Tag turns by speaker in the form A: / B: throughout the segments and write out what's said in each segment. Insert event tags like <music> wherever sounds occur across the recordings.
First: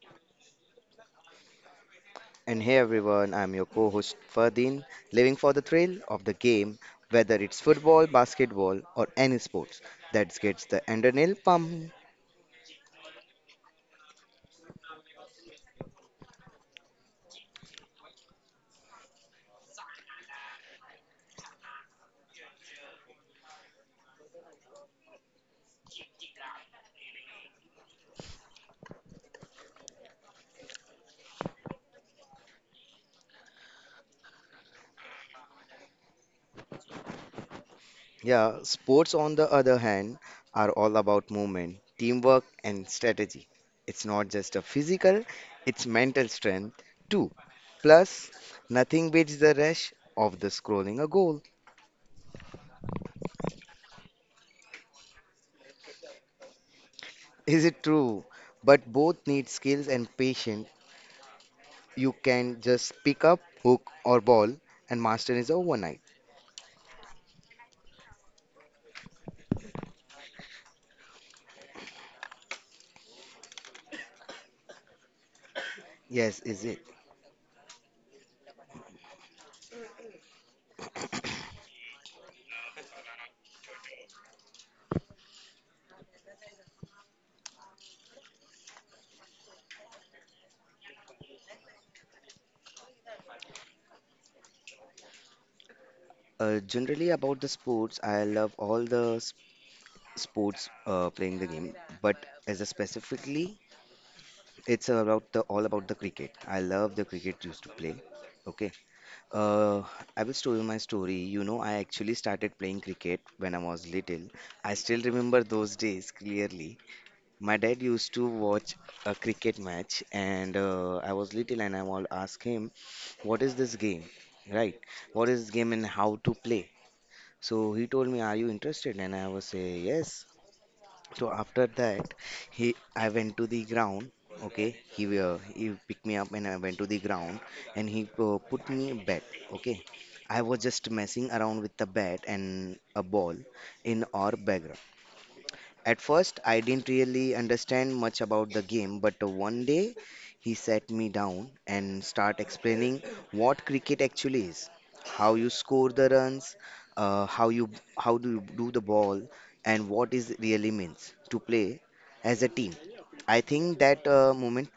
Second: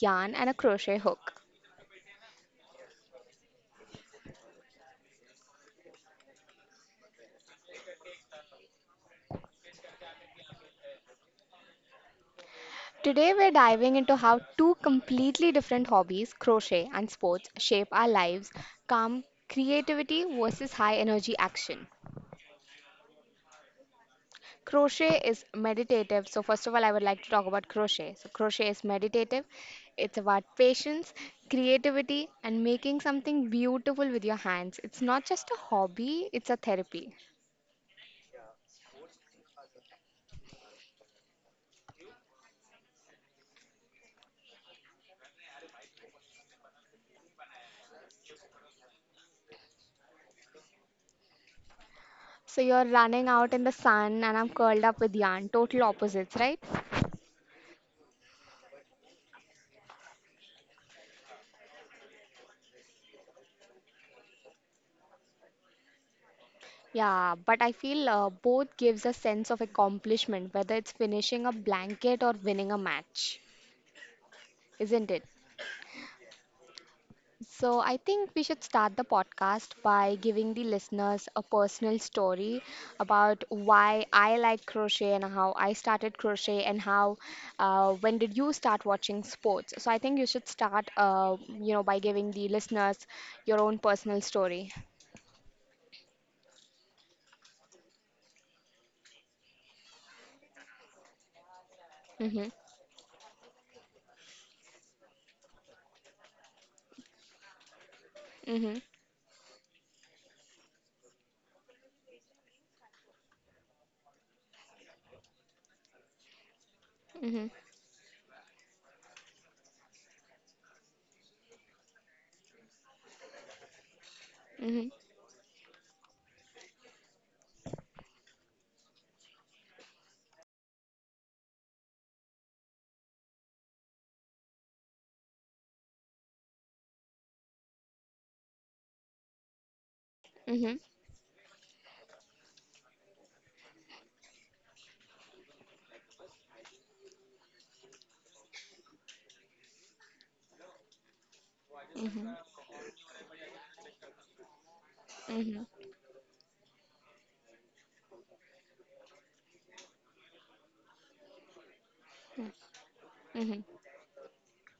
A: yarn and a crochet hook.
B: And hey everyone, I'm your co host Ferdin, living for the thrill of the game, whether it's football, basketball, or any sports that gets the adrenaline pumping.
A: Today we're diving into how two completely different hobbies, crochet and sports, shape our lives, calm creativity versus high energy action. Crochet is meditative. So, first of all, I would like to talk about crochet. So, crochet is meditative. It's about patience, creativity, and making something beautiful with your hands. It's not just a hobby, it's a therapy.
B: Yeah, sports on the other hand are all about movement, teamwork, and strategy. It's not just a physical, it's mental strength too. Plus, nothing beats the rush of the scrolling a goal.
A: So, you're running out in the sun, and I'm curled up with yarn. Total opposites, right?
B: Is it true? But both need skills and patience. You can just pick up hook or ball and master is overnight.
A: Yeah, but I feel both gives a sense of accomplishment, whether it's finishing a blanket or winning a match, isn't it?
B: Yes, is it?
A: So, I think we should start the podcast by giving the listeners a personal story about why I like crochet and how I started crochet and how when did you start watching sports? So, I think you should start, you know, by giving the listeners your own personal story.
B: Generally about the sports, I love all the sports, playing the game, but
A: Mhm.
B: as a specifically, it's about the all about the cricket. I love the cricket used to play. Okay.
A: Mhm.
B: Uh, I will tell you my story. You know, I actually started playing cricket when I was little. I still remember those days clearly.
A: Mhm.
B: My dad used to watch a cricket match, and I was little, and I will ask him, "What is this game? Right?
A: Mhm.
B: What is this game and how to play?" So he told me, "Are you interested?" And I was say, "Yes." So after that, he I went to the ground. Okay, he picked me up and I went to the ground, and he put me a bat. Okay, I was
A: Mhm.
B: just messing around with the bat and a ball in our background. At first, I didn't really understand much about the game, but one day he sat me down and
A: Mhm.
B: start explaining what cricket actually is, how you
A: Mhm.
B: score the runs, how you how do you do the ball, and what is really means to play as a
A: Mhm.
B: team. I
A: Mhm.
B: think that moment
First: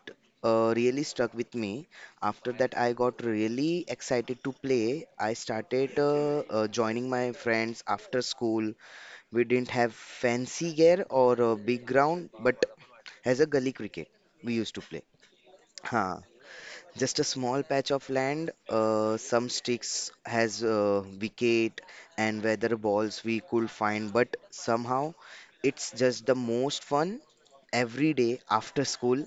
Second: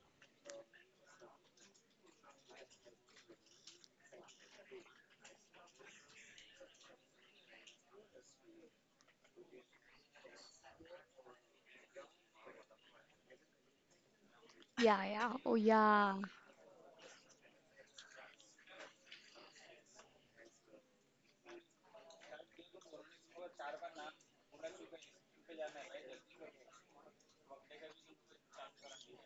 B: really stuck with me. After that, I got really excited to play. I started joining my friends after school. We didn't have fancy gear or a big ground, but as a gully cricket, we used to play.
A: Yeah, yeah. Oh, yeah.
B: Huh. Just a small patch of land, some sticks has wicket and weather balls we could find, but somehow it's just the most fun every day after school.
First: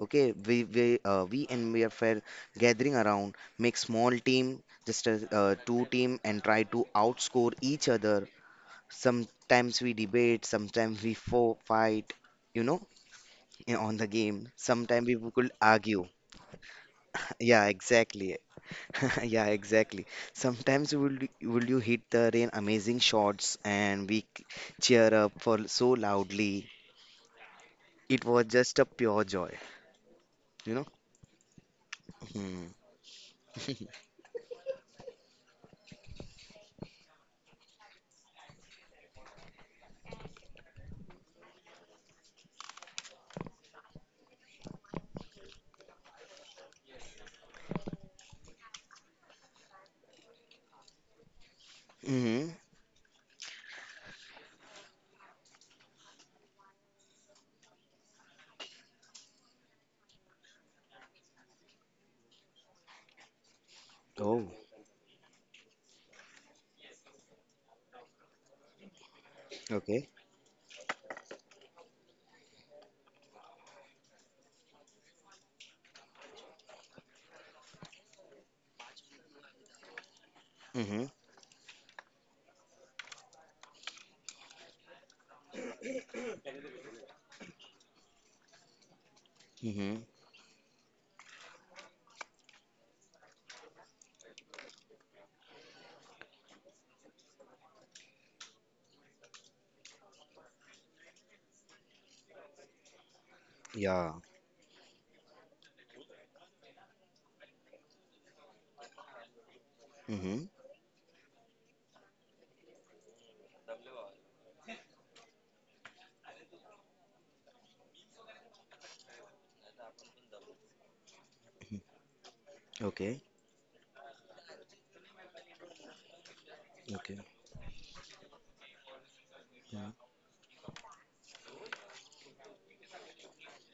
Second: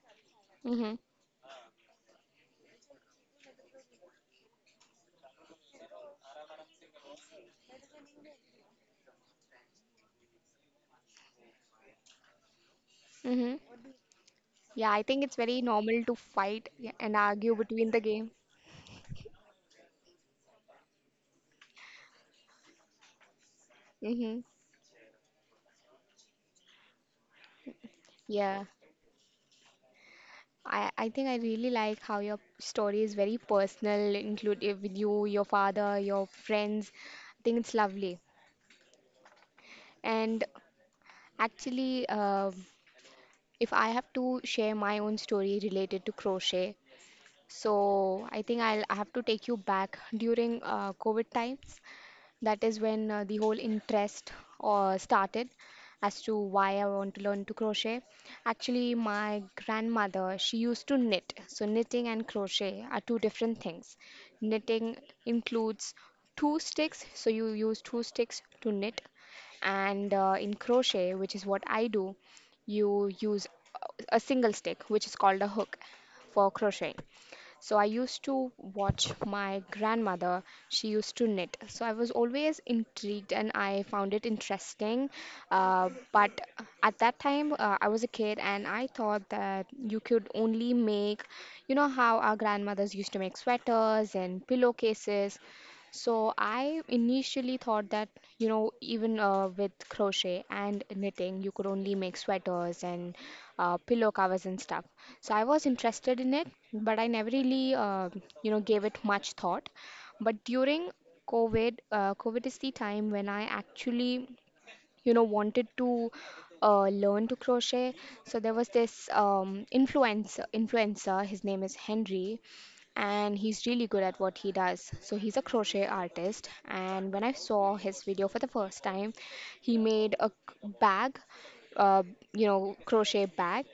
B: Okay, we
A: Mhm.
B: we uh, we and we are fair gathering around, make small team, just a two team, and try to outscore each other. Sometimes we debate, sometimes we fo fight, you know,
A: Mhm.
B: on the game.
A: Yeah, I
B: Sometimes
A: think
B: we
A: it's
B: could
A: very normal
B: argue.
A: to fight and
B: <laughs>
A: argue
B: Yeah,
A: between the game.
B: exactly. <laughs> Yeah, exactly. Sometimes will you hit the rain amazing shots and we
A: Hmm.
B: cheer up for so loudly. It was
A: Yeah,
B: just a pure joy, you know?
A: I think I really like how your
B: Hmm.
A: story is very
B: <laughs>
A: personal, include eh, with you, your father, your friends. I think it's lovely. And actually, if I have to share my own story related to crochet, so I think I have to take you back during COVID times.
B: Hmm.
A: That is when the whole interest started as to why I want to learn to crochet. Actually, my grandmother, she used to knit. So, knitting and crochet are two different things.
B: Oh,
A: Knitting includes two sticks, so you use two sticks to knit.
B: okay.
A: And in crochet, which is what I do, you use a single stick, which is called a hook for crocheting. So I used to watch my grandmother. She
B: Hmm.
A: used to knit. So I was always intrigued and I found it interesting. But at that time, I was a kid and I thought that
B: Hmm.
A: you could only make, you know, how our grandmothers used to make sweaters and pillowcases. So I initially thought that, you know, even with crochet and knitting, you could only make sweaters and pillow
B: Yeah.
A: covers and stuff. So I was interested in it, but I never really, you know, gave it much thought. But
B: Hmm.
A: during COVID, COVID is the time when I actually, you know, wanted to learn to crochet. So there was this influencer. His name is Henry
B: Okay.
A: and he's really good at what he does. So he's a crochet artist, and
B: Okay.
A: when I saw his video for the first time, he
B: Yeah.
A: made a bag, uh, you know, crochet bag,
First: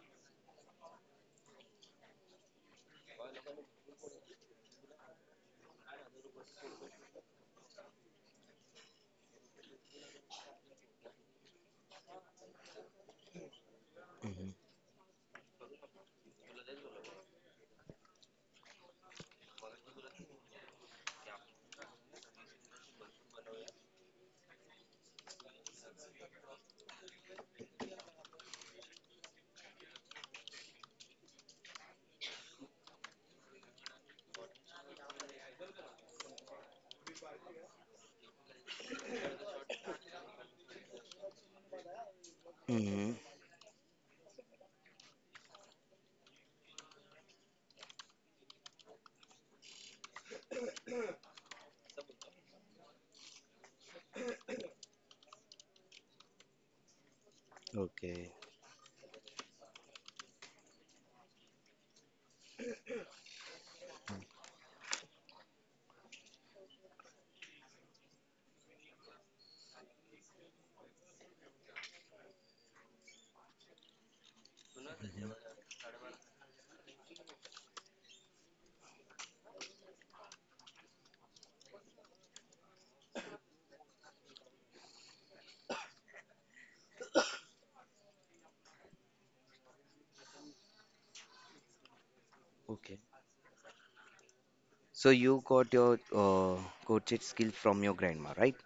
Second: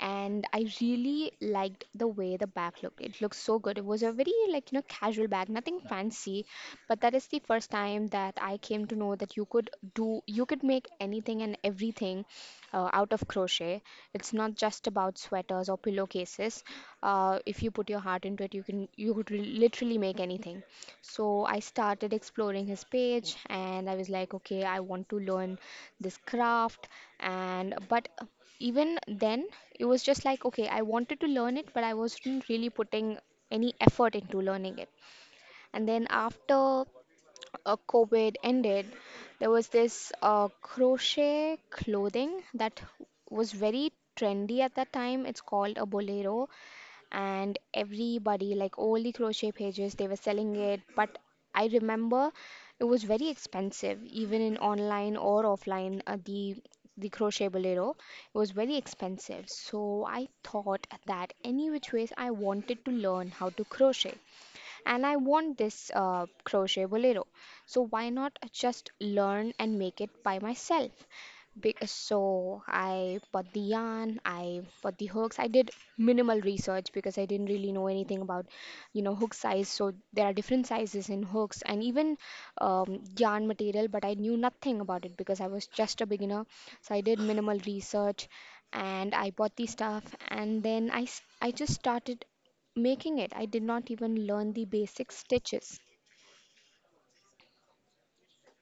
A: and I really liked the way the bag looked. It looked so good. It was a very like you know casual bag, nothing fancy, but that is the first time that I came to know that you could make anything and everything out of crochet. It's not
B: Hmm.
A: just about sweaters or pillowcases. If you put your heart into it, you could literally make anything. So I started exploring his page, and I was like, okay, I want to learn this craft and but even then it was just like, okay, I wanted to learn it, but I wasn't really putting any effort into learning it. And then after COVID ended, there was this crochet clothing that
B: Hmm.
A: was very trendy at that time. It's called a bolero, and everybody, like all the crochet pages, they were selling it, but I remember it was very expensive, even in online or offline. The crochet bolero,
B: Okay.
A: it was very expensive, so I thought that any which ways I wanted to learn how to crochet and I want this crochet bolero, so why not just learn and make it by myself. Big, so I bought the yarn, I bought the hooks. I did minimal research because I didn't really know anything about, you know, hook size. So there are different sizes in hooks and even yarn material, but I knew nothing about it because I was just a beginner. So I did minimal research and I bought the stuff, and then I just started
B: Okay.
A: making it. I did not even learn the
B: So
A: basic
B: you got
A: stitches.
B: your crochet skill from your grandma, right?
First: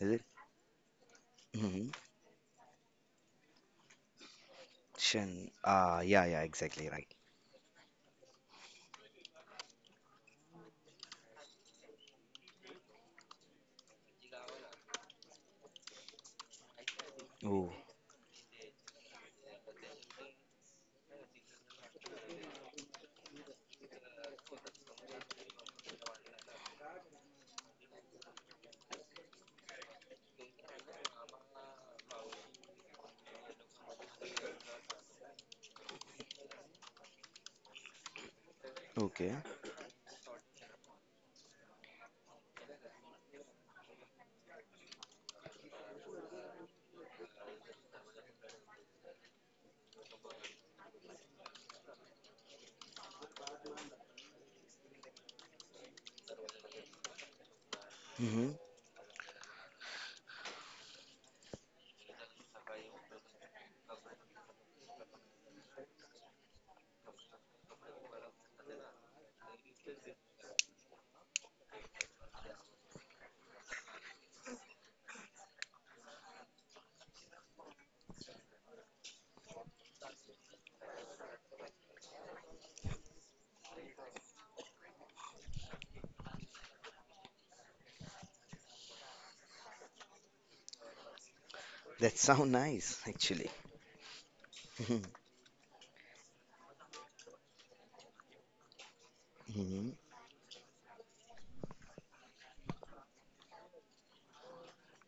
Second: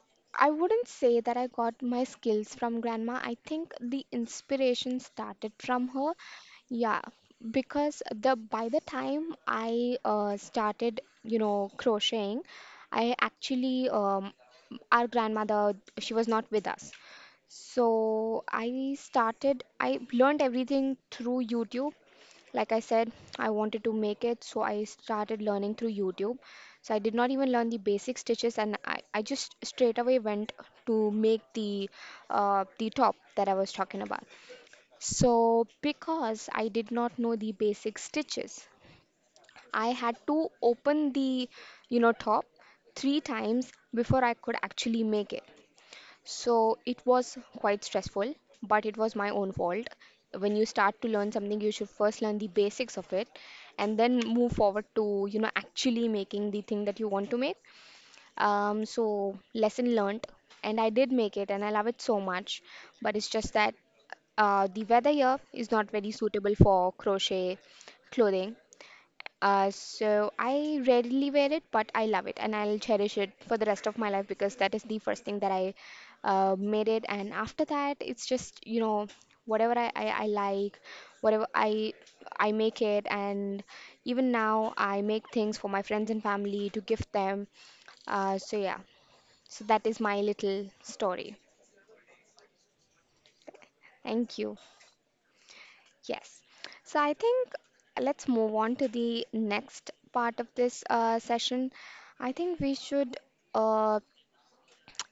B: Is it?
A: I wouldn't say that I got
B: Mm-hmm.
A: my skills from grandma. I think the inspiration started
B: Shen.
A: from
B: Ah,
A: her.
B: yeah, yeah, exactly
A: Yeah,
B: right.
A: because the by the time I started, you know, crocheting, I actually our grandmother, she was not with us.
B: Oh,
A: So I started I learned everything through YouTube. Like I said, I wanted to make it, so I started learning through YouTube. So I did not even learn the basic stitches, and I just straight away went to make the top that I was talking about. So because I did not know the basic stitches,
B: okay.
A: I had to open the, you know, top three times before I could actually make it. So it was quite stressful, but it was my own fault. When you start to learn something, you should first learn the basics of it and then move forward to, you know, actually making the thing that you want to make.
B: Mm-hmm.
A: So lesson learnt, and I did make it and I love it so much, but it's just that the weather here is not very suitable for crochet clothing, so I rarely wear it, but I love it and I'll cherish it for the rest of my life because that is the first thing that I made it. And after that, it's just, you know, whatever I like, whatever I make it. And even now, I make things for my friends and family to gift them. So yeah, so that is my little story.
B: That <laughs> sound nice, actually.
A: Thank you.
B: <laughs>
A: Yes. So I think let's move on to the next
B: Hmm.
A: part of this session. I think we should, uh,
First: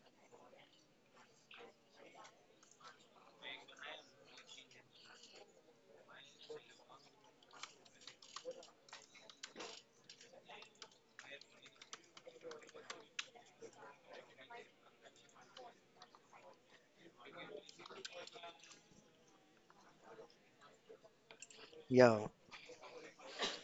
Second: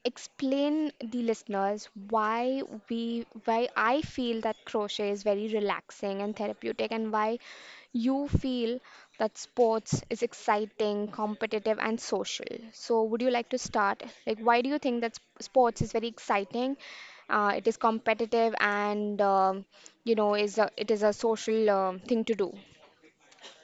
A: explain the listeners why we why I feel that crochet is very relaxing and therapeutic and why you feel that sports is exciting, competitive and social. So would you like to start? Like why do you think that sports is very exciting? It is competitive and you know is a, it is a social thing
B: Yeah,
A: to do.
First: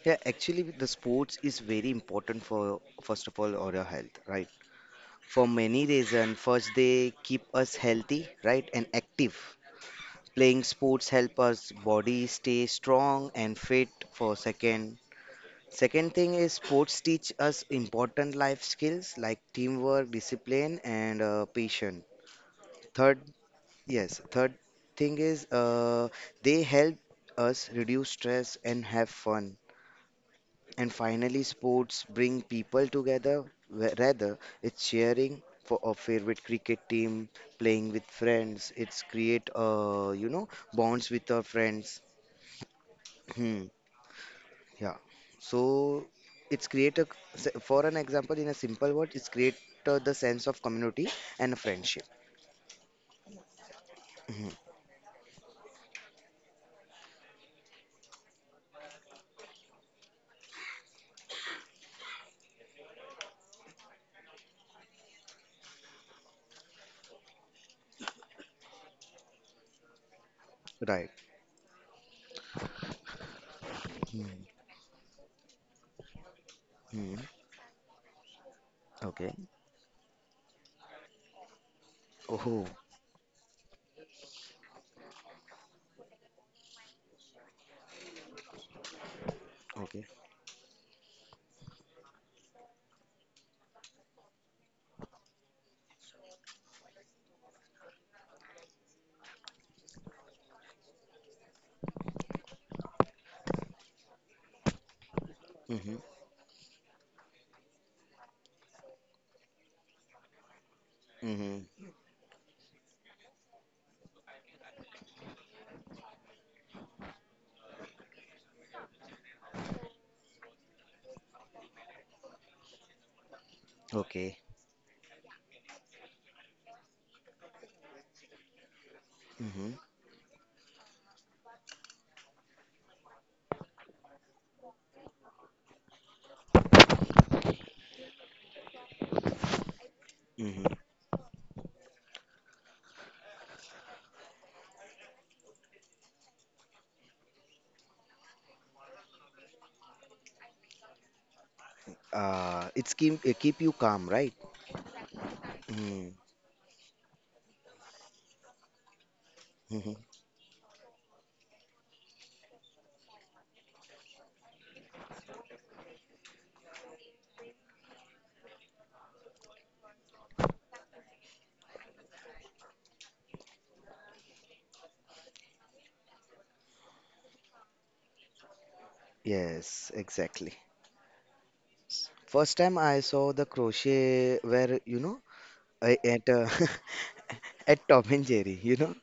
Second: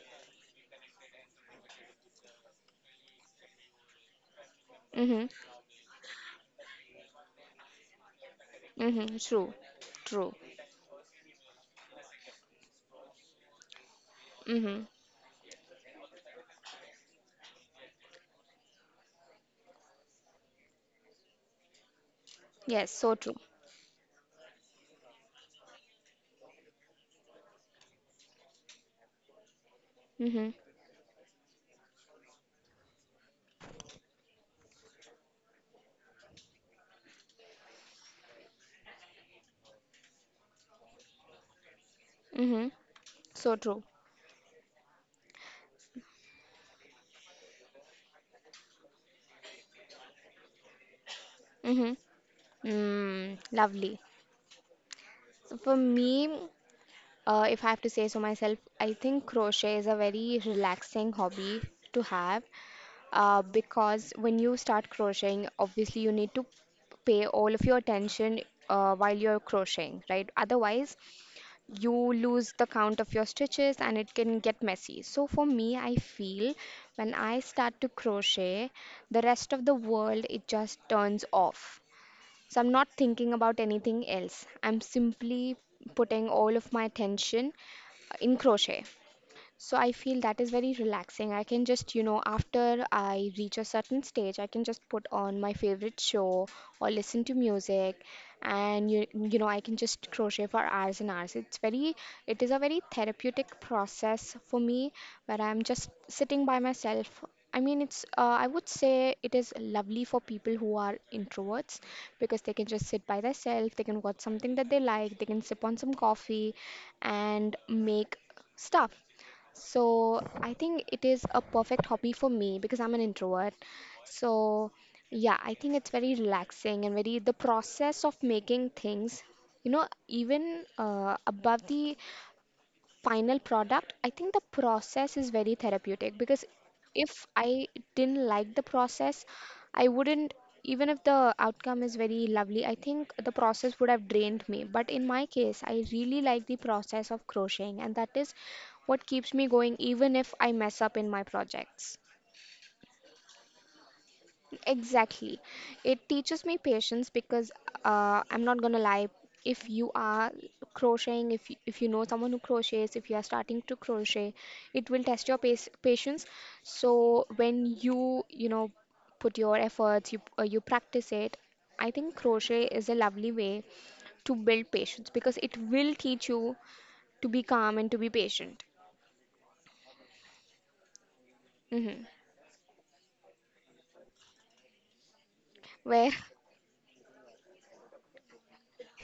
B: yeah. Actually, the sports is very important for first of all our health, right?
A: Mhm.
B: For many reasons. First, they keep us healthy, right, and
A: Mhm.
B: active.
A: True. True.
B: Playing sports help us body stay strong and fit. For
A: Mhm.
B: second, second thing is sports teach us important life skills like teamwork, discipline, and patience.
A: Yes, so
B: Third,
A: true.
B: yes, third thing is they help us reduce stress and have fun.
A: Mhm.
B: And finally, sports bring people together. Rather, it's sharing for a favorite cricket team, playing with friends. It's create you know bonds with our friends.
A: Mhm. So true.
B: <clears throat> Yeah. So it's create a for an example in a simple word, it's create the sense of community and
A: Mm-hmm.
B: friendship.
A: Mm, lovely.
B: Hmm.
A: So for me, if I have to say so myself, I think crochet is a very relaxing hobby to have, because when you start crocheting, obviously you need to pay all of your attention while you're crocheting, right? Otherwise,
B: Right.
A: you lose the count of your stitches and it can get
B: Mm-hmm.
A: messy. So for me, I feel when I start to crochet, the
B: Okay.
A: rest of the world it just turns off. So
B: Oh.
A: I'm not thinking about anything else. I'm simply putting all of my attention in crochet. So I
B: Okay.
A: feel that is very relaxing. I can just, you know, after I reach a certain stage, I can just put on my favorite show or listen to music and you know, I can just crochet for hours and hours. It's very, it is a very therapeutic process for me where I'm just
B: Mm-hmm.
A: sitting by myself. I mean, it's, I would say it is lovely for people who are introverts
B: Mm-hmm.
A: because they can just sit by themselves, they can watch something that they like, they can sip on some coffee and make stuff, so I think it is a perfect hobby for me because I'm an introvert.
B: Okay.
A: So yeah, I think it's very relaxing and very, the process of making things, you
B: Mm-hmm.
A: know, even above the final product, I think the process is very therapeutic because if I didn't like the process, I wouldn't,
B: Mm-hmm.
A: even if the outcome is very lovely, I think the process would have drained me. But in my case, I really like the process of crocheting, and that is what keeps me going even if I mess up in my projects.
B: It's keep it keep you calm, right?
A: Exactly.
B: Mm-hmm.
A: It teaches me patience because, I'm not gonna lie. If you
B: Mm-hmm.
A: are crocheting, if if you know someone who crochets, if you are starting to crochet, it will test your patience. So when you know, put your efforts, you you practice it. I think crochet is a lovely way to build patience because it will teach you to be calm and to be patient.
B: Yes, exactly.
A: Hmm.
B: First time I saw the crochet where you know
A: Where?
B: at <laughs> at Tom and Jerry, you know.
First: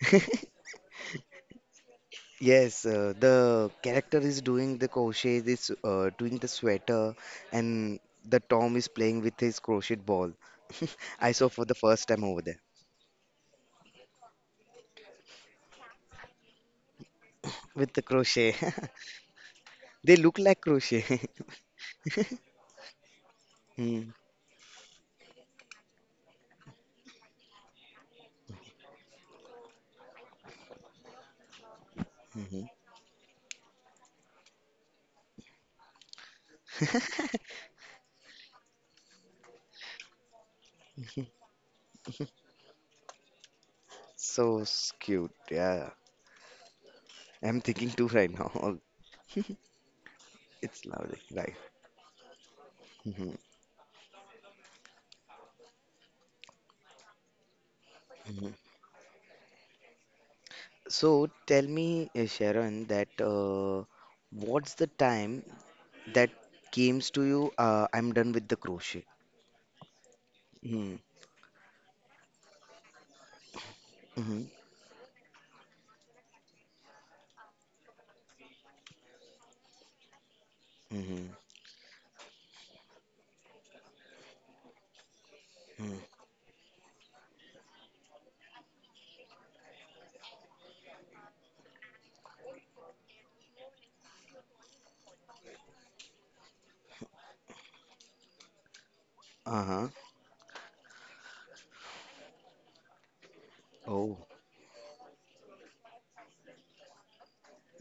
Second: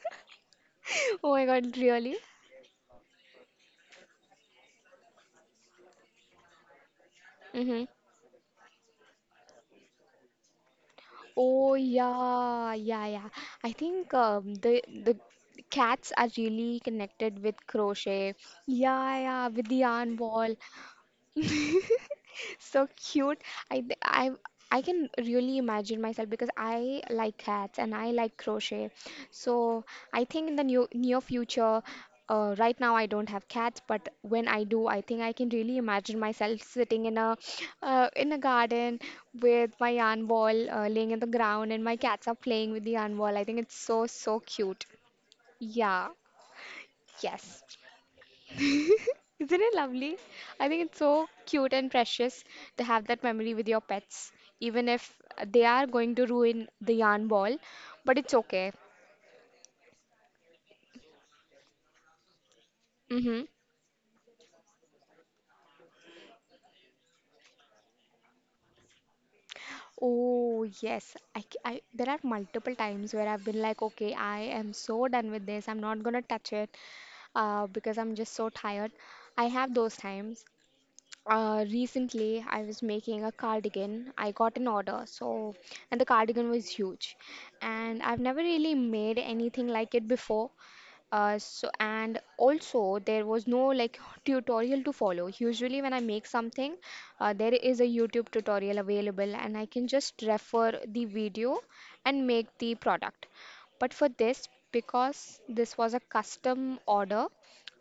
B: <laughs>
A: <laughs> Oh my God, really?
B: Yes, the character is doing the crochet, is doing the sweater,
A: Mm-hmm.
B: and the Tom is playing with his crochet ball. <laughs> I saw for the
A: Oh
B: first time over there
A: yeah, yeah, yeah. I think the cats are really connected with
B: with the
A: crochet.
B: crochet. <laughs>
A: Yeah, yeah, with the
B: They
A: yarn
B: look
A: ball.
B: like crochet. <laughs>
A: <laughs> So cute. I th-
B: Hmm,
A: I can really imagine myself because I like cats and I like crochet. So I think in the new near future,
B: mhm.
A: right now I don't have cats, but when I do, I think I can really imagine myself sitting
B: <laughs>
A: in a garden with my yarn ball laying in the ground and my cats are playing with the yarn ball. I think it's so cute.
B: Cute. Yeah,
A: Yeah.
B: I'm
A: Yes.
B: thinking too right now. <laughs>
A: Isn't it lovely? I think
B: It's
A: it's
B: lovely,
A: so
B: right?
A: cute and precious to have that
B: Mhm,
A: memory with your pets, even if they are going to ruin the yarn ball, but it's
B: mhm.
A: okay.
B: So tell me, Sharon, that
A: Mm-hmm.
B: what's the time that comes to you? I'm done with the crochet.
A: Oh,
B: Mm,
A: yes. There are multiple times where I've been like, okay, I
B: mhm,
A: am so done with this. I'm not gonna touch it, because I'm just so tired. I have those times.
B: mhm,
A: Recently, I was making a cardigan. I got an order, so
B: mm,
A: and the cardigan was huge, and I've never really made anything like it before. So and also there was no like tutorial to follow. Usually when I make something, there is a YouTube tutorial available and I
B: uh-huh.
A: can just refer the video and make the product. But for
B: Oh,
A: this, because this was a custom order,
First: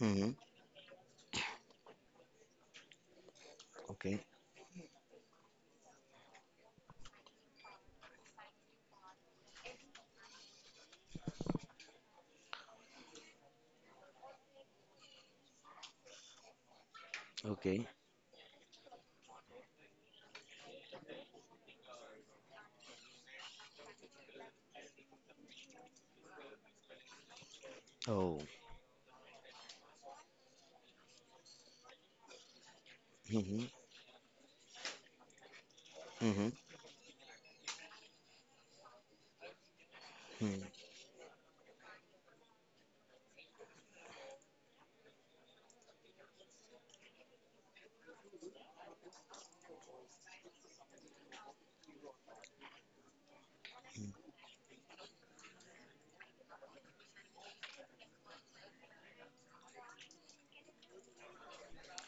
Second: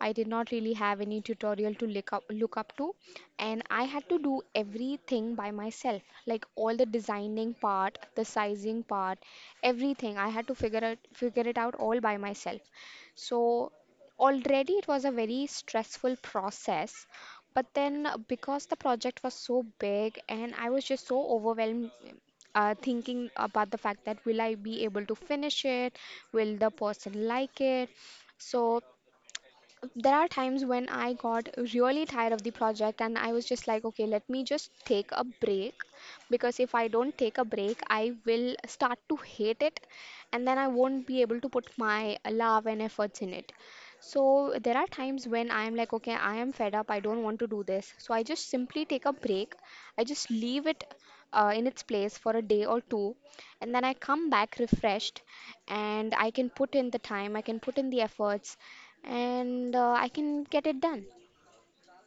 A: I did not really have any tutorial to look up to, and I had to
B: Okay,
A: do everything by myself, like all the designing part, the sizing part, everything. I had to figure it out all by myself. So already it was a very stressful process. But
B: okay.
A: then because the project was so big and I was just so overwhelmed thinking about the fact that will I be able to finish it? Will the person like it?
B: Oh,
A: So there are times when I got really tired of the project and I was just
B: mhm,
A: like, okay, let me just take a break
B: mhm,
A: because if I don't take a break, I will start to hate it and then
B: mm.
A: I won't be able to put my love and efforts in it. So there are times when I am like, okay, I am fed up, I don't want to do this. So I just simply take a break, I just leave it in its place for a day or two, and then I come back refreshed and I can put in the time, I can put in the efforts, and I can get it done.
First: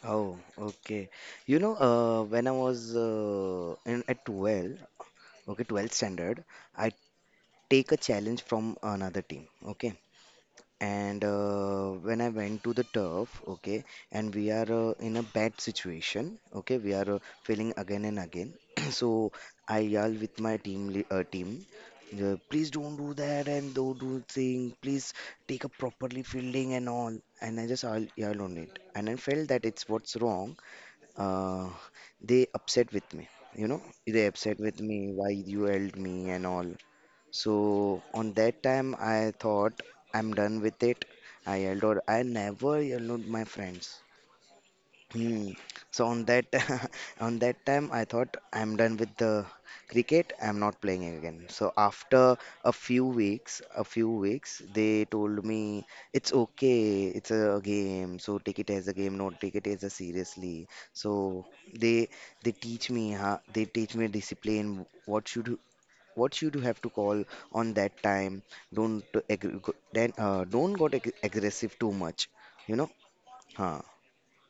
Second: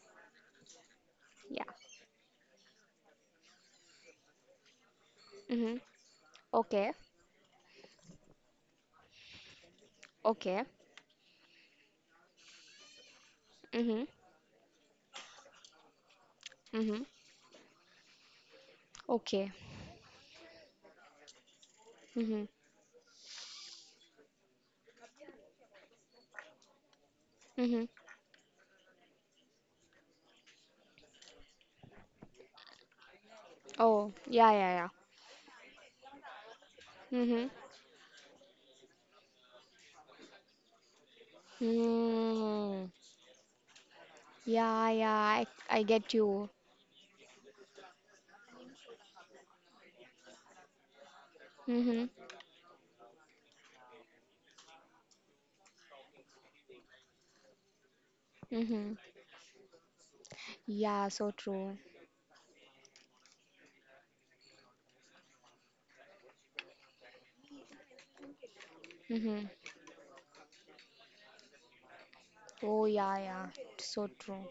B: Oh, okay. You
A: Yeah.
B: know, when I was in at 12, okay,
A: Mm-hmm.
B: 12th standard, I
A: Okay.
B: take a challenge from another team, okay?
A: Okay.
B: And when I went to the turf, okay,
A: Mm-hmm.
B: and we are in a bad situation, okay, we
A: Mm-hmm.
B: are failing again and again. <clears throat> So
A: Okay.
B: I yell with my team, team,
A: Mm-hmm.
B: please don't do that and don't do thing. Please take a properly fielding and all. And I just
A: Mm-hmm.
B: yell on it, and I felt that it's what's wrong. Uh, they upset with me, you know,
A: Oh,
B: they
A: yeah,
B: upset
A: yeah,
B: with
A: yeah.
B: me why you yelled me and all.
A: Mm-hmm.
B: So on that time, I thought I'm done with it. I yelled out, I never
A: Mm.
B: yelled out my friends.
A: Yeah, yeah, I,
B: Hmm.
A: I
B: So
A: get
B: on that
A: you.
B: <laughs> on that time, I thought I'm done with the cricket. I'm not playing again. So after
A: Mm-hmm.
B: a few weeks, they told me it's okay. It's a game. So take it as
A: Mm-hmm.
B: a game, not take it as a seriously.
A: Yeah, so
B: So
A: true.
B: they they teach me. Huh? They teach me discipline. What should what you do have to call on that time don't
A: Mm-hmm.
B: ag- go- then don't got aggressive too much, you
A: Oh,
B: know.
A: yeah, yeah,
B: Huh.
A: so true.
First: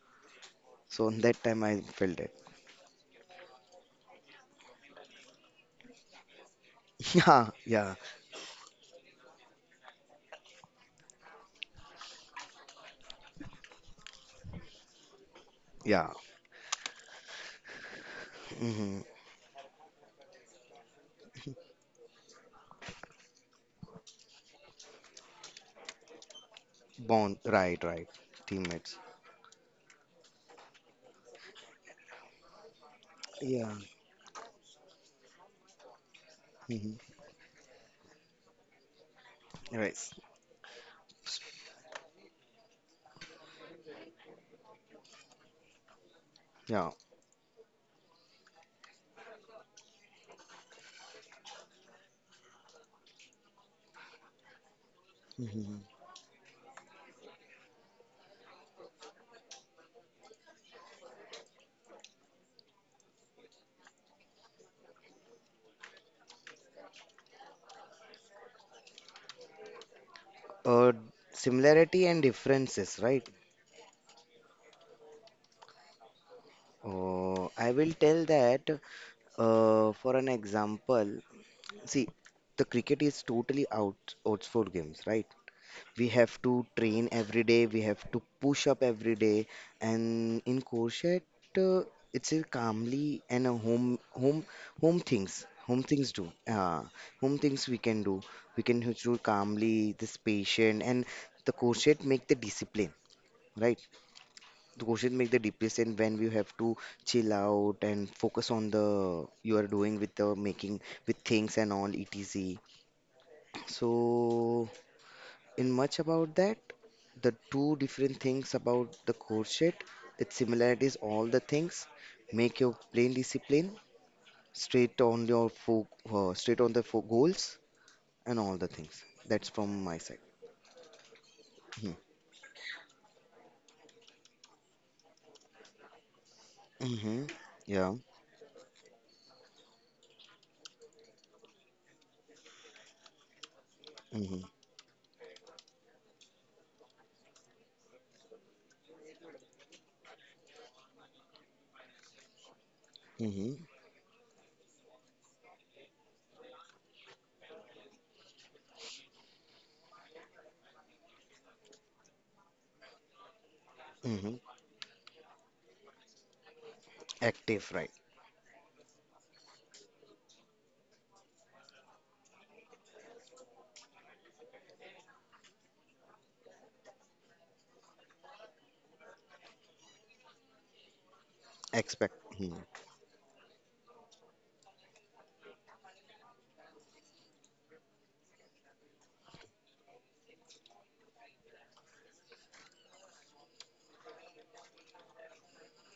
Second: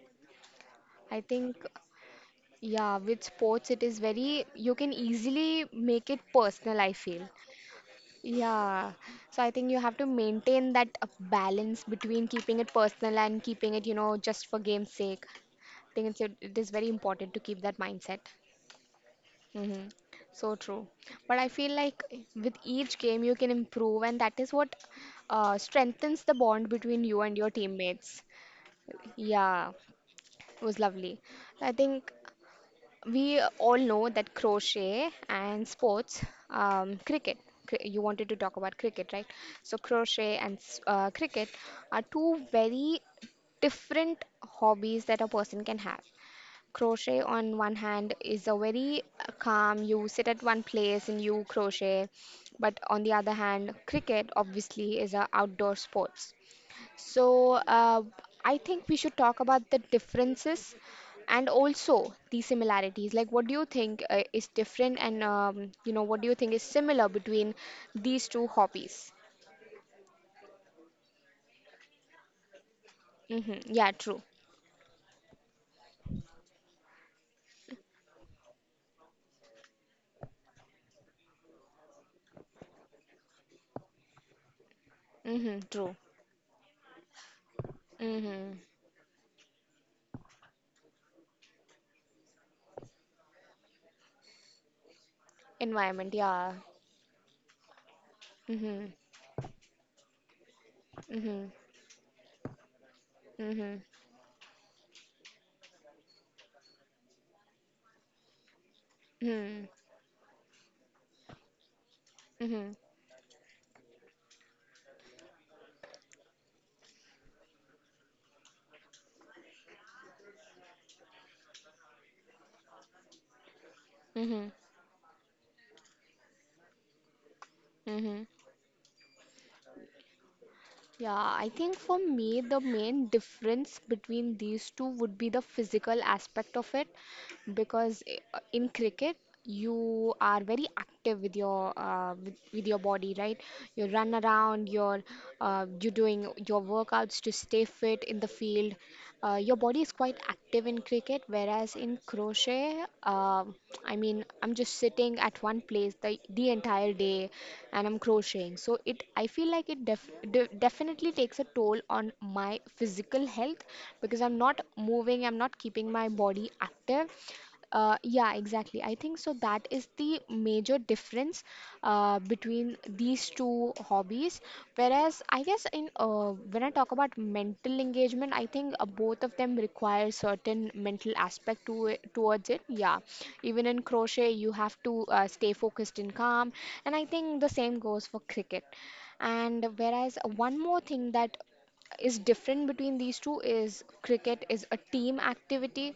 B: So on
A: I
B: that time
A: think,
B: I felt it.
A: yeah, with sports, it is very, you can easily make it personal, I
B: <laughs>
A: feel.
B: Yeah, yeah,
A: Yeah, so I think you have to maintain that balance between keeping it personal and keeping it, you know, just for game's sake. I think
B: yeah.
A: it is very important to keep that mindset.
B: Hmm.
A: Hmm. So true. But I feel like with each game you can improve, and that is what strengthens the bond between you and
B: Bond,
A: your
B: right, right,
A: teammates.
B: teammates.
A: Yeah, it was lovely. I think we
B: Yeah.
A: all know that crochet and sports,
B: Hmm.
A: cricket. You wanted to talk about cricket, right? So
B: Right.
A: crochet and cricket are two very different hobbies that a person can have.
B: Yeah.
A: Crochet, on one hand, is a very calm. You sit at one place and you crochet, but on the other hand, cricket obviously is a outdoor
B: Hmm.
A: sport. So, I think we should talk about the differences and also the similarities. Like, what do you think is different, and you know, what do you think is similar between these two hobbies?
B: uh, Similarity and differences, right.
A: Mm-hmm. Yeah, true.
B: Oh, I will tell that, for an example, see the cricket is totally out outsport games, right.
A: Mm-hmm. True.
B: We have to train every day, we have to
A: Mm-hmm.
B: push up every day. And in crochet, uh, it's a calmly and a home home things
A: Environment.
B: do
A: Yeah.
B: home things we can do, we can
A: Mm-hmm.
B: do calmly this patient. And
A: Mm-hmm.
B: the crochet make the discipline,
A: Mm-hmm.
B: right. The crochet make the discipline when we have to chill out and focus on the you
A: Mm-hmm.
B: are doing with the making with things and all etc.
A: Mm-hmm.
B: So in much about that. The two different things about the courtship, its similarities, all the things, make your plain discipline,
A: Mm-hmm.
B: straight on your fo straight on the fo goals,
A: Mm-hmm.
B: and all the things. That's from my side.
A: Yeah, I think for me, the main difference between these two would be the physical aspect of it
B: Mm-hmm. Yeah.
A: because in cricket, you are very active with your with your body, right? You run
B: Mm-hmm.
A: around, you're doing your workouts to stay fit in the field. Your body is quite active in cricket, whereas in crochet.
B: Mm-hmm.
A: I mean, I'm just sitting at one place the entire day and I'm crocheting. So it, I feel like it definitely takes a toll on my physical health because
B: Mm-hmm.
A: I'm not moving, I'm not keeping my body active.
B: Active, right?
A: Yeah, exactly. I think so. That is the major difference between these two hobbies. Whereas, I guess in when I talk about mental engagement, I think both of them require certain mental aspect to it,
B: Expect.
A: towards
B: Mm-hmm.
A: it. Yeah, even in crochet, you have to stay focused and calm. And I think the same goes for cricket. And whereas one more thing that is different between these two is cricket is a team activity.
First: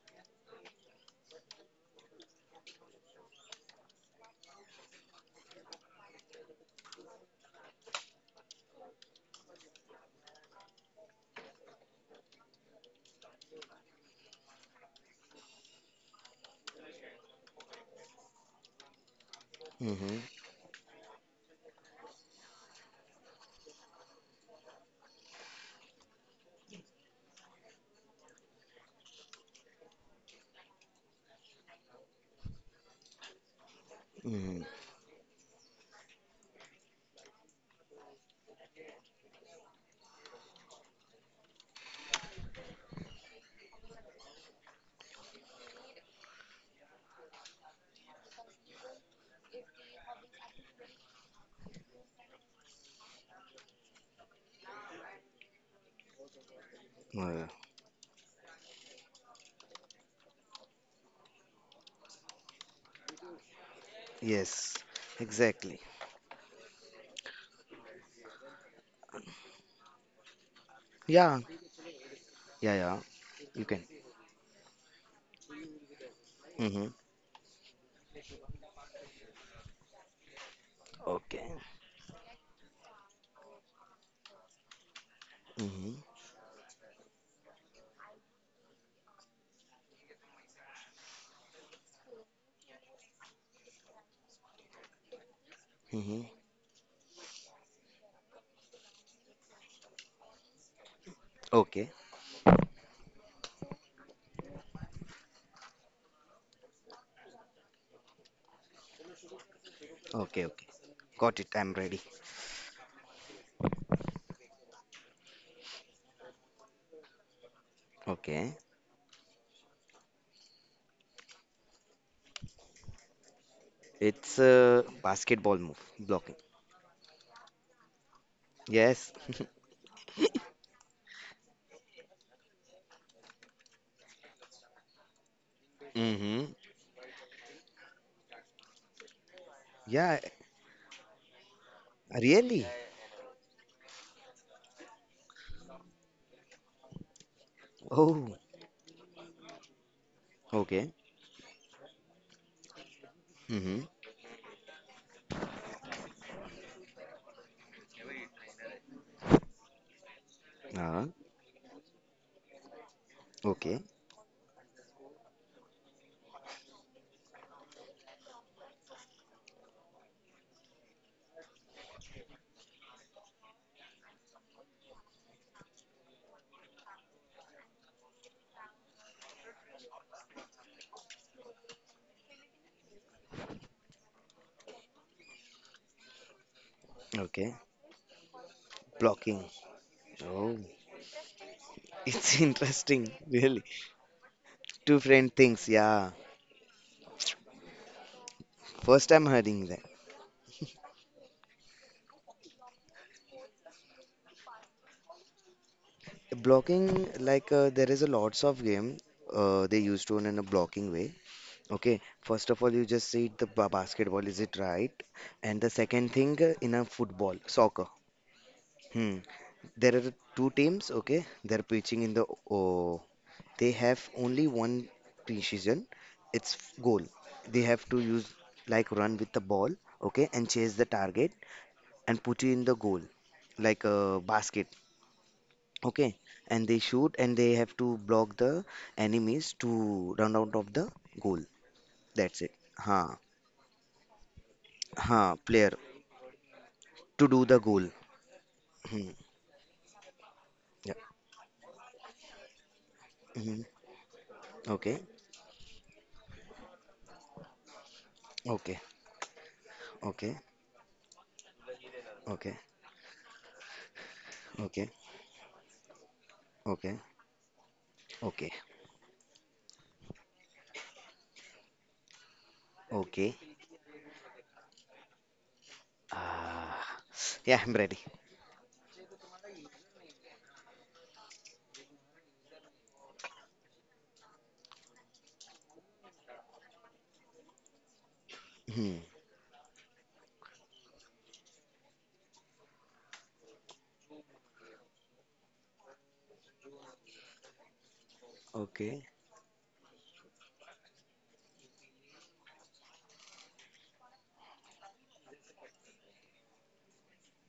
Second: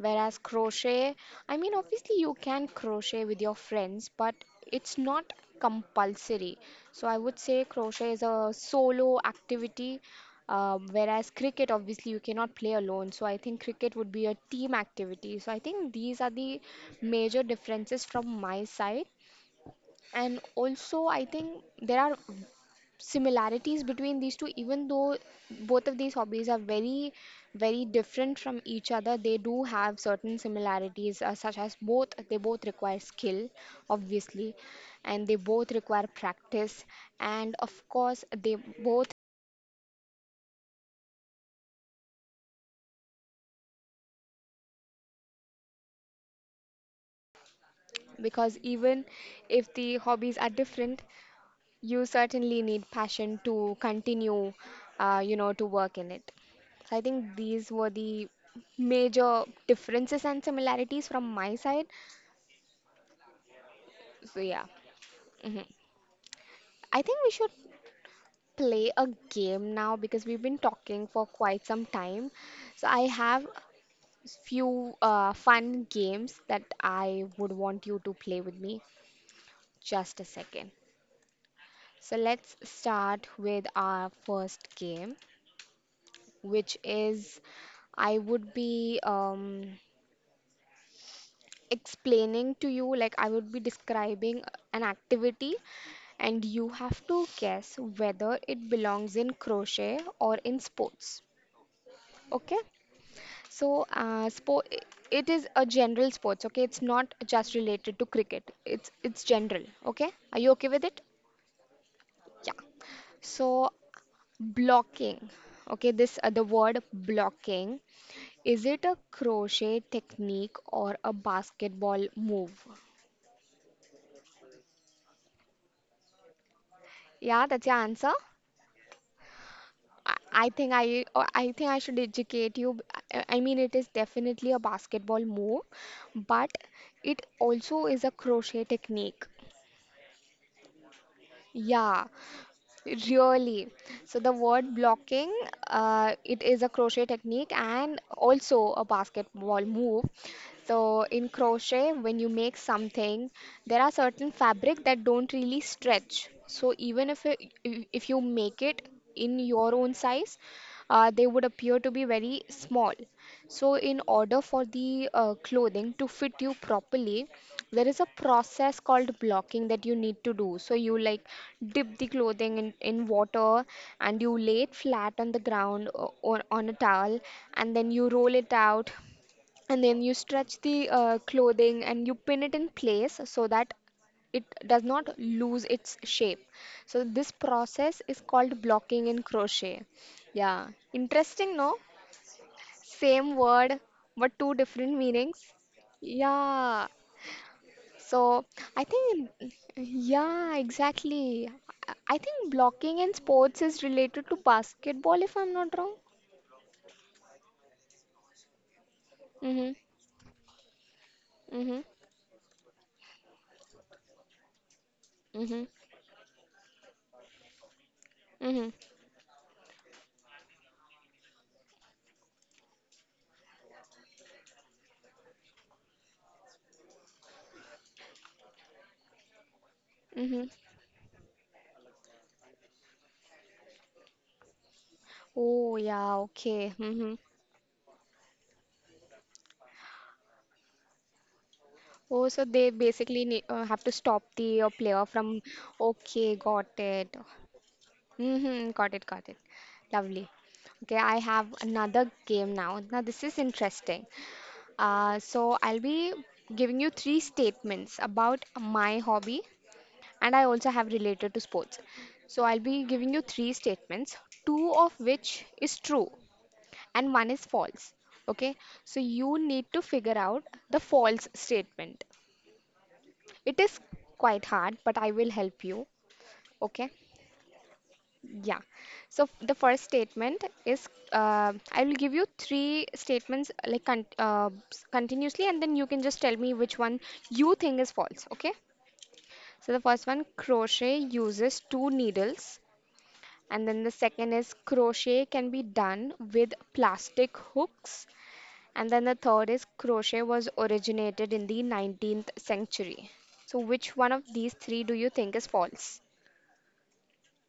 A: Whereas crochet, I mean, obviously you can crochet with your friends, but it's not compulsory. So I would say crochet is a solo activity, whereas cricket, obviously, you cannot play alone. So I think cricket would be a team activity. So I think these are the major differences from my side.
B: Mm-hmm.
A: And also, I think there are similarities between these two even though both of these hobbies are very very different from each other. They do have certain similarities such as both they both require skill obviously,
B: Mm-hmm.
A: and they both require practice, and of course they both, because even if the hobbies are different, you certainly need passion to continue, you know, to work in it. So I think
B: Uh,
A: these were the major differences and similarities from my side. So yeah.
B: yes.
A: Hmm.
B: Exactly.
A: I think we should play a game now because we've been talking for
B: Yeah.
A: quite some time.
B: Yeah.
A: So
B: Yeah.
A: I have
B: You can.
A: few fun games that
B: Mm-hmm.
A: I would want you to play with me. Just a second.
B: Okay.
A: So let's start with our first game,
B: Mm-hmm.
A: which is I would be explaining to you, like I would be describing an activity,
B: Mm-hmm.
A: and you have to guess whether it belongs in crochet or in sports. Okay? So, sport it is a general sports. Okay, it's not just related to cricket. It's general. Okay? Are
B: Okay,
A: you
B: okay.
A: okay with it?
B: Got it. I'm ready.
A: Yeah. So, blocking. Okay, this the word blocking.
B: Okay.
A: Is it a crochet technique or a basketball move?
B: It's a basketball move. Blocking.
A: Yeah, that's your answer.
B: Yes. <laughs>
A: I think I should educate you. I mean, it is definitely a basketball move, but
B: Mm-hmm.
A: it also is a crochet technique.
B: Yeah,
A: Yeah.
B: really?
A: Really. So the word blocking, it is a crochet technique and
B: Oh,
A: also a basketball move.
B: okay.
A: So in crochet, when you make something, there
B: Mm-hmm.
A: are certain fabric that don't really stretch. So even if you make it in your own size,
B: Uh,
A: they would appear to be very small. So
B: okay.
A: in order for the clothing to fit you properly, there is a process called blocking that you need to do so you like dip the clothing in water and you lay it flat on the ground or on a towel and then you roll it out and then you stretch the clothing and you pin it in place so that it does not lose its shape. So this
B: Okay.
A: process is called blocking in
B: Blocking.
A: crochet.
B: Oh,
A: Yeah, interesting, no?
B: <laughs> it's interesting,
A: Same
B: really.
A: word but two different
B: Two friend
A: meanings.
B: things, yeah.
A: Yeah, so I
B: First time
A: think,
B: hearing that.
A: yeah, exactly. I think blocking in sports is related to basketball, if I'm not wrong.
B: Blocking, like there is a lots of game
A: Mm-hmm.
B: they used to in a blocking way.
A: Mm-hmm.
B: Okay, first of all, you just said the basketball, is it right? And
A: Mm-hmm.
B: the second thing in a football, soccer.
A: Mm-hmm.
B: Hmm. There are two teams, okay? They're pitching in the oh, they have only one precision. It's goal. They have to use like run with the ball, okay,
A: Mm-hmm.
B: and chase the target and put it in the goal, like a basket,
A: Oh, yeah,
B: okay? And
A: okay.
B: they
A: Mm-hmm.
B: shoot and they have to block the enemies to run out of the goal.
A: Oh,
B: That's
A: so
B: it.
A: they
B: Ha.
A: basically need, have to stop the player
B: Huh,
A: from.
B: player
A: Okay, got it.
B: to do the goal.
A: Mm-hmm. Got it,
B: Hmm.
A: got it. Lovely. Okay,
B: Yeah.
A: I have another game now. Now, this is
B: Mhm.
A: interesting.
B: Okay.
A: So I'll be giving you three statements about
B: Okay.
A: my hobby, and
B: Okay.
A: I also have related to sports. So I'll
B: Okay.
A: be giving you three statements, two
B: Okay.
A: of which is true
B: Okay.
A: and one is false.
B: Okay.
A: Okay, so you need to figure out the false statement.
B: Okay.
A: It is quite hard, but I will help you. Okay.
B: Ah. Yeah, I'm ready.
A: Yeah. So the first statement is I will give you three statements continuously, and then you can just tell me which one you think is false. Okay.
B: Hmm.
A: So the first one, crochet uses two needles, and then the second is crochet can be done with plastic hooks, and
B: Okay.
A: then the third is crochet was originated in the 19th century. So which one of these three do you think is false?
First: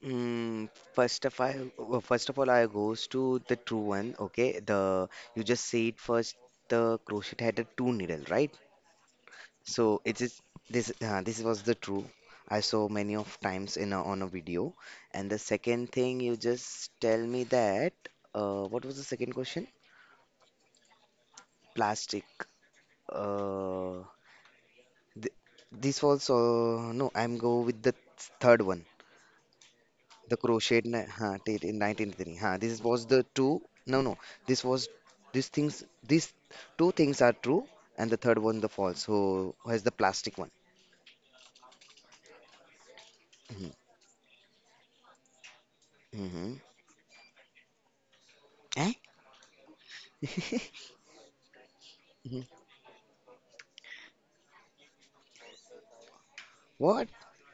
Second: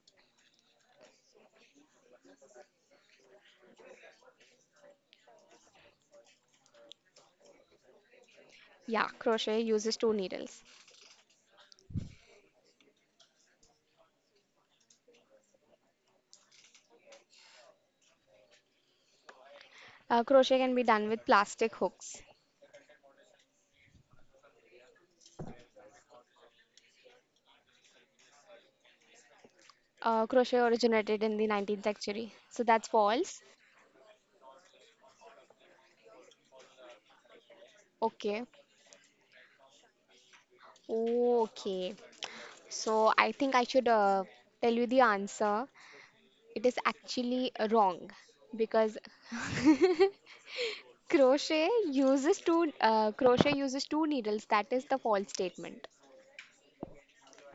B: Mm, first of all I goes to the true one. Okay. The you just said first the crochet had a two needle, right?
A: Yeah, crochet uses
B: So
A: two
B: it is
A: needles.
B: this this was the true. I saw many of times in a, on a video. And the second thing you just tell me that, what was the second question?
A: Crochet can be done with plastic hooks.
B: Plastic. Uh, th This was no. I'm go with the third one. The
A: Crochet
B: crochet in
A: originated
B: huh,
A: in the
B: in
A: 19th century.
B: 1983. Huh,
A: So
B: this
A: that's
B: was the
A: false.
B: two. No, no. This was these things. These two things are true, and the third
A: Okay.
B: one the false. So, who has the plastic one?
A: Okay. So I think I
B: Mm-hmm.
A: should tell you the answer.
B: Mm-hmm.
A: It is actually wrong
B: Eh?
A: because
B: <laughs> Mhm.
A: crochet uses two needles. That is the false statement.
B: What?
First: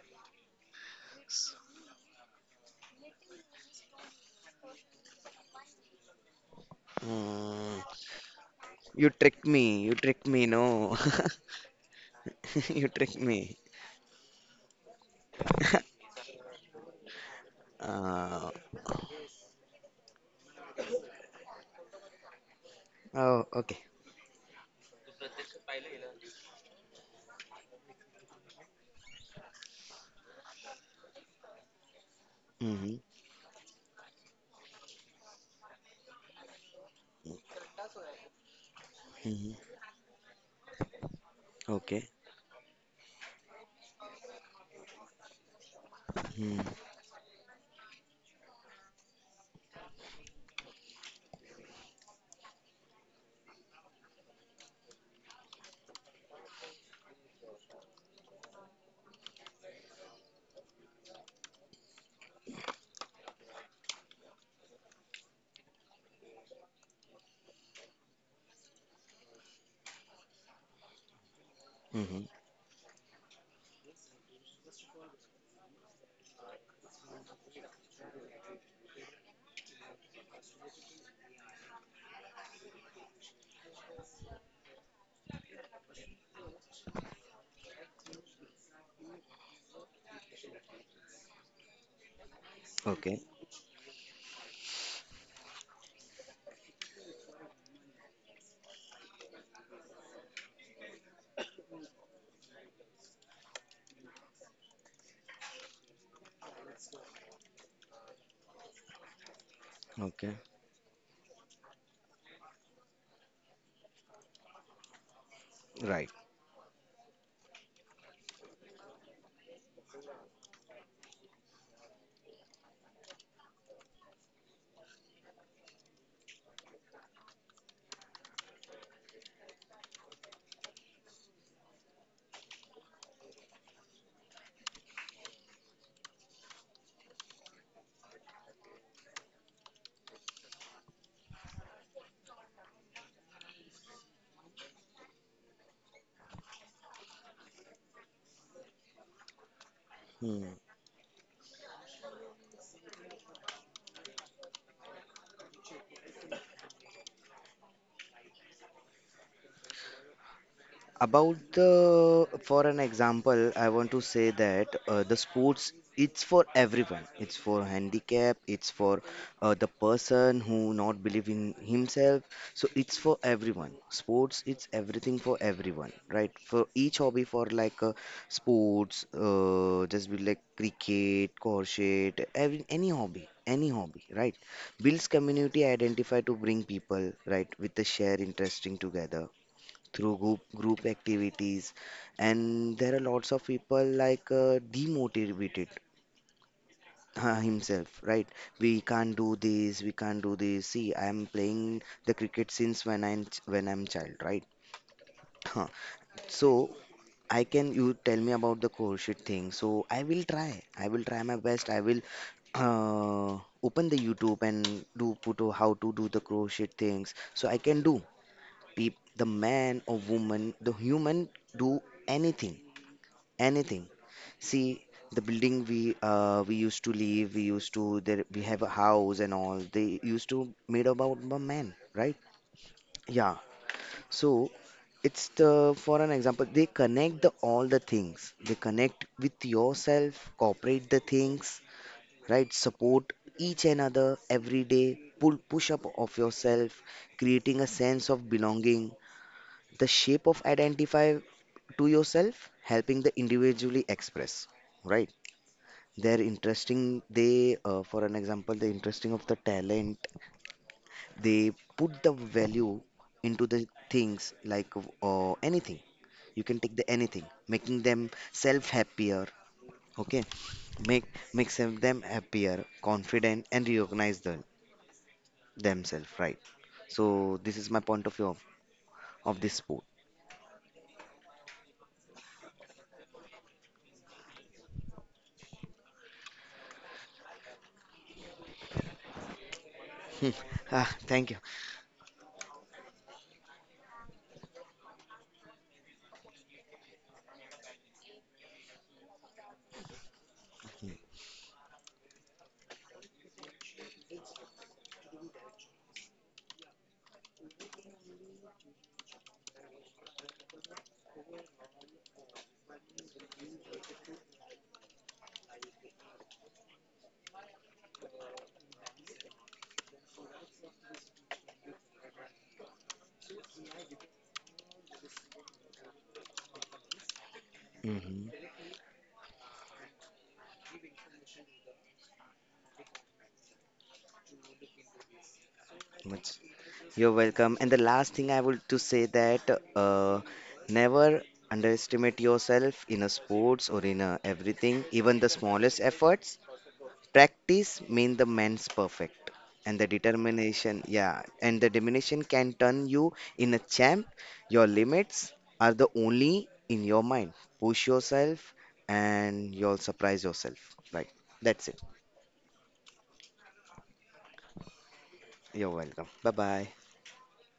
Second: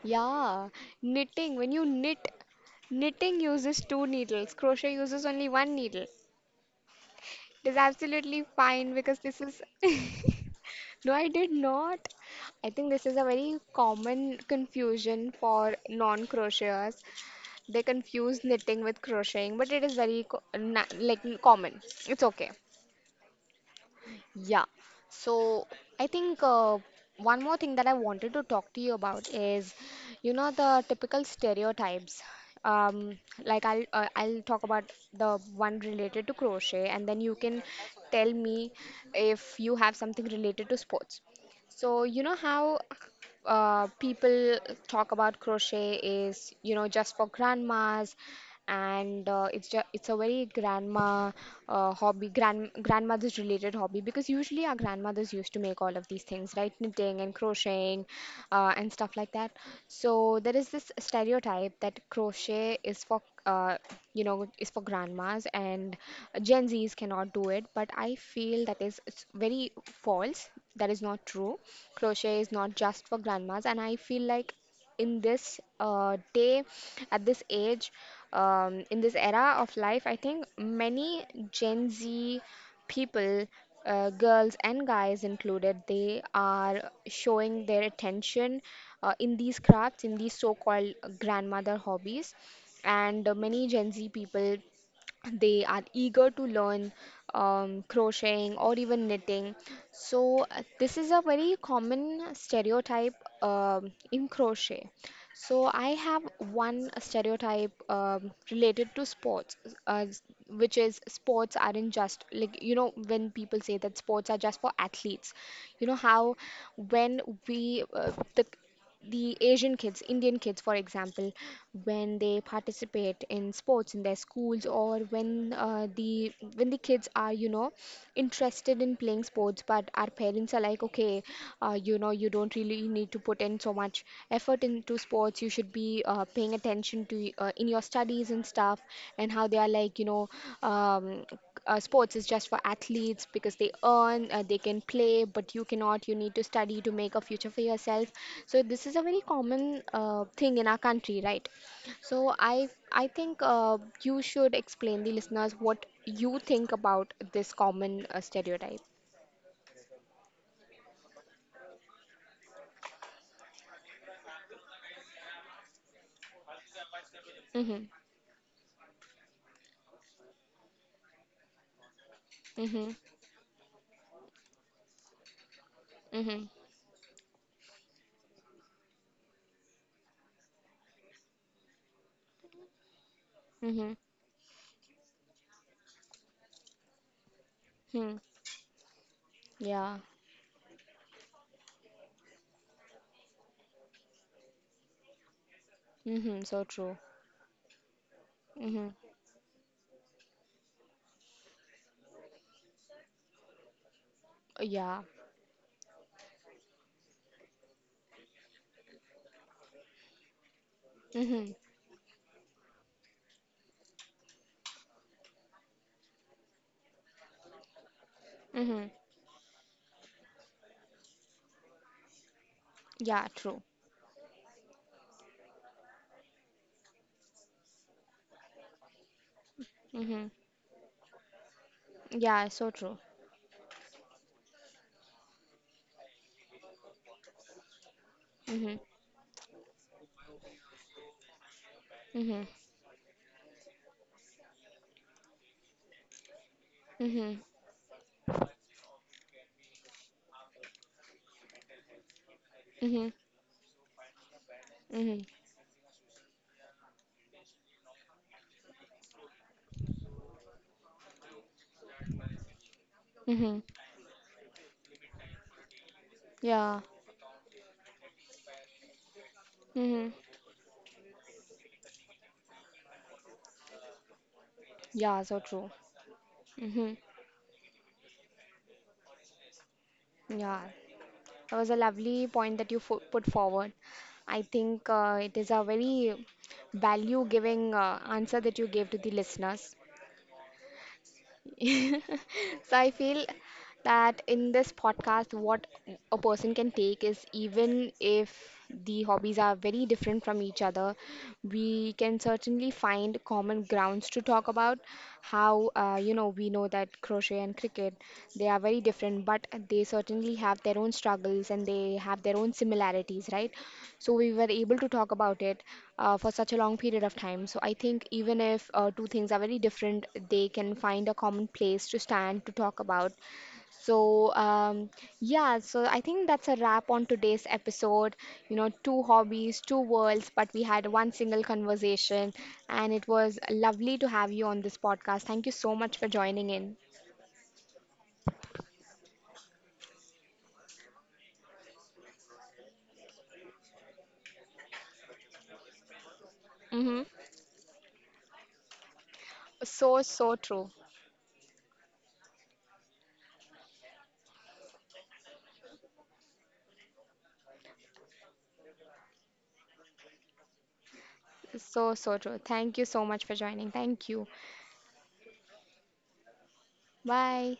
A: Yeah, knitting. When you knit, knitting uses two needles. Crochet uses only one needle. It is
B: Mm,
A: absolutely fine
B: you
A: because this
B: tricked
A: is
B: me. You
A: <laughs>
B: tricked me. No. <laughs>
A: No, I did not. I
B: You
A: think this is
B: tricked
A: a
B: me.
A: very common confusion for non-crocheters. They confuse
B: Uh,
A: knitting with crocheting, but it is very common. It's okay.
B: oh, okay.
A: Yeah. So I think one more thing that I wanted to talk to you about is, you know, the typical stereotypes.
B: Mm-hmm.
A: Um, like I'll talk about the one related to crochet, and then you can tell me if you
B: Mm-hmm.
A: have something related to sports. So
B: Okay.
A: you know how people talk about crochet is, you know,
B: Mm-hmm.
A: just for grandmas, and it's just it's a very grandma hobby, grandmother's related hobby, because usually our grandmothers used to make all of these things, right? Knitting and crocheting and stuff like that. So there is this stereotype that crochet is for, you know, is for grandmas and Gen Z's cannot do it, but I feel that is it's very false. That is not true.
B: Mm-hmm.
A: Crochet is not just for grandmas, and I feel like in this day, at this age, in this era of life, I think many Gen Z people, girls and guys included, they are showing their attention in these crafts, in these so-called grandmother hobbies.
B: Okay.
A: And many Gen Z people, they are eager to learn crocheting or even knitting. So, this is a very common stereotype in crochet. So, I have one stereotype related to sports, uh, s-
B: Okay.
A: which is sports aren't just, like, you know, when people say that sports are just for athletes, you know,
B: Right.
A: how when we the Asian kids, Indian kids, for example, when they participate in sports in their schools, or when the when the kids are, you know, interested in playing sports, but our parents are like, okay, you know, you don't really need to put in so much effort into sports. You should be paying attention to in your studies and stuff, and how they are like, you know, um, sports is just for athletes because they earn, they can play, but you cannot. You need to study to make a future for yourself. So this is a very common
B: Mm.
A: thing in our country, right? So I think you should explain the listeners what you think about this common stereotype.
B: About the for an example I want to say that, the sports it's for everyone, it's for
A: Mhm.
B: handicap, it's for the person who not believe in himself. So
A: Mhm.
B: it's for everyone, sports it's everything for everyone, right,
A: Mhm.
B: for each hobby for like, sports just be like cricket crochet every, any hobby any
A: Mhm.
B: hobby, right, builds community identify to bring people, right, with the
A: Mhm.
B: share interesting together
A: Yeah.
B: through group activities. And there are lots of people like demotivated
A: Mhm. So true.
B: <laughs> himself, right. We
A: Mhm.
B: can't do this, we can't do this. See, I am playing the cricket since when I'm child, right.
A: Yeah.
B: <laughs> Huh. So I can you tell me about the crochet thing, so I will try my
A: Mhm.
B: best. I will, open the YouTube and do put how to do the crochet things, so I can do
A: Mhm.
B: peep the man or woman the human do anything
A: Yeah. True.
B: anything. See, the building we used to live, we used to there we have a house and all. They used
A: Mhm.
B: to made about a man, right?
A: Yeah. So true.
B: Yeah. So it's the for an example, they connect the all the things. They
A: Mhm.
B: connect with yourself, cooperate the things,
A: Mhm.
B: right? Support each another every day. Pull push up of yourself,
A: Mhm.
B: creating a sense of belonging. The shape of identify to yourself, helping
A: Mhm.
B: the individually express, right?
A: Mhm.
B: They're interesting, they, for an example the interesting of the talent, they put the value into
A: Mhm.
B: the things like anything, you can take
A: Yeah.
B: the anything making them self happier,
A: Mhm.
B: okay, make makes them happier confident and recognize them
A: Yeah. So true.
B: themselves, right.
A: Mhm.
B: So this is my point of view of this sport.
A: Yeah. That was a lovely point that you put forward. I think it is a very value giving answer that you gave to the listeners.
B: <laughs> Hmm. Ah, thank you.
A: <laughs> So I feel that in this podcast, what a person can take is, even if the hobbies are very different from each other, we can certainly find common grounds to talk about. How, you know, we know that crochet and cricket, they are very different, but they certainly have their own struggles and they have their own similarities, right? So we were able to talk about it for such a long period of time. So I think even if two things are very different, they can find a common place to stand, to talk about. So yeah, so I think that's a wrap on today's episode.
B: Hmm.
A: You know, two hobbies, two worlds, but we had one single conversation, and it was lovely to have you on this podcast. Thank you so much for joining in.
B: You're welcome. And the last thing I would to say that, uh, never underestimate yourself in a sports or in a everything, even the smallest efforts.
A: Mm-hmm.
B: Practice mean the man's perfect. And the
A: So so true.
B: determination, yeah, and the determination can turn you in a champ. Your limits are the only in your mind. Push yourself and you'll surprise yourself. Like, that's it.
A: So so true. Thank you so much for joining. Thank you.
B: You're welcome. Bye bye.
A: Bye.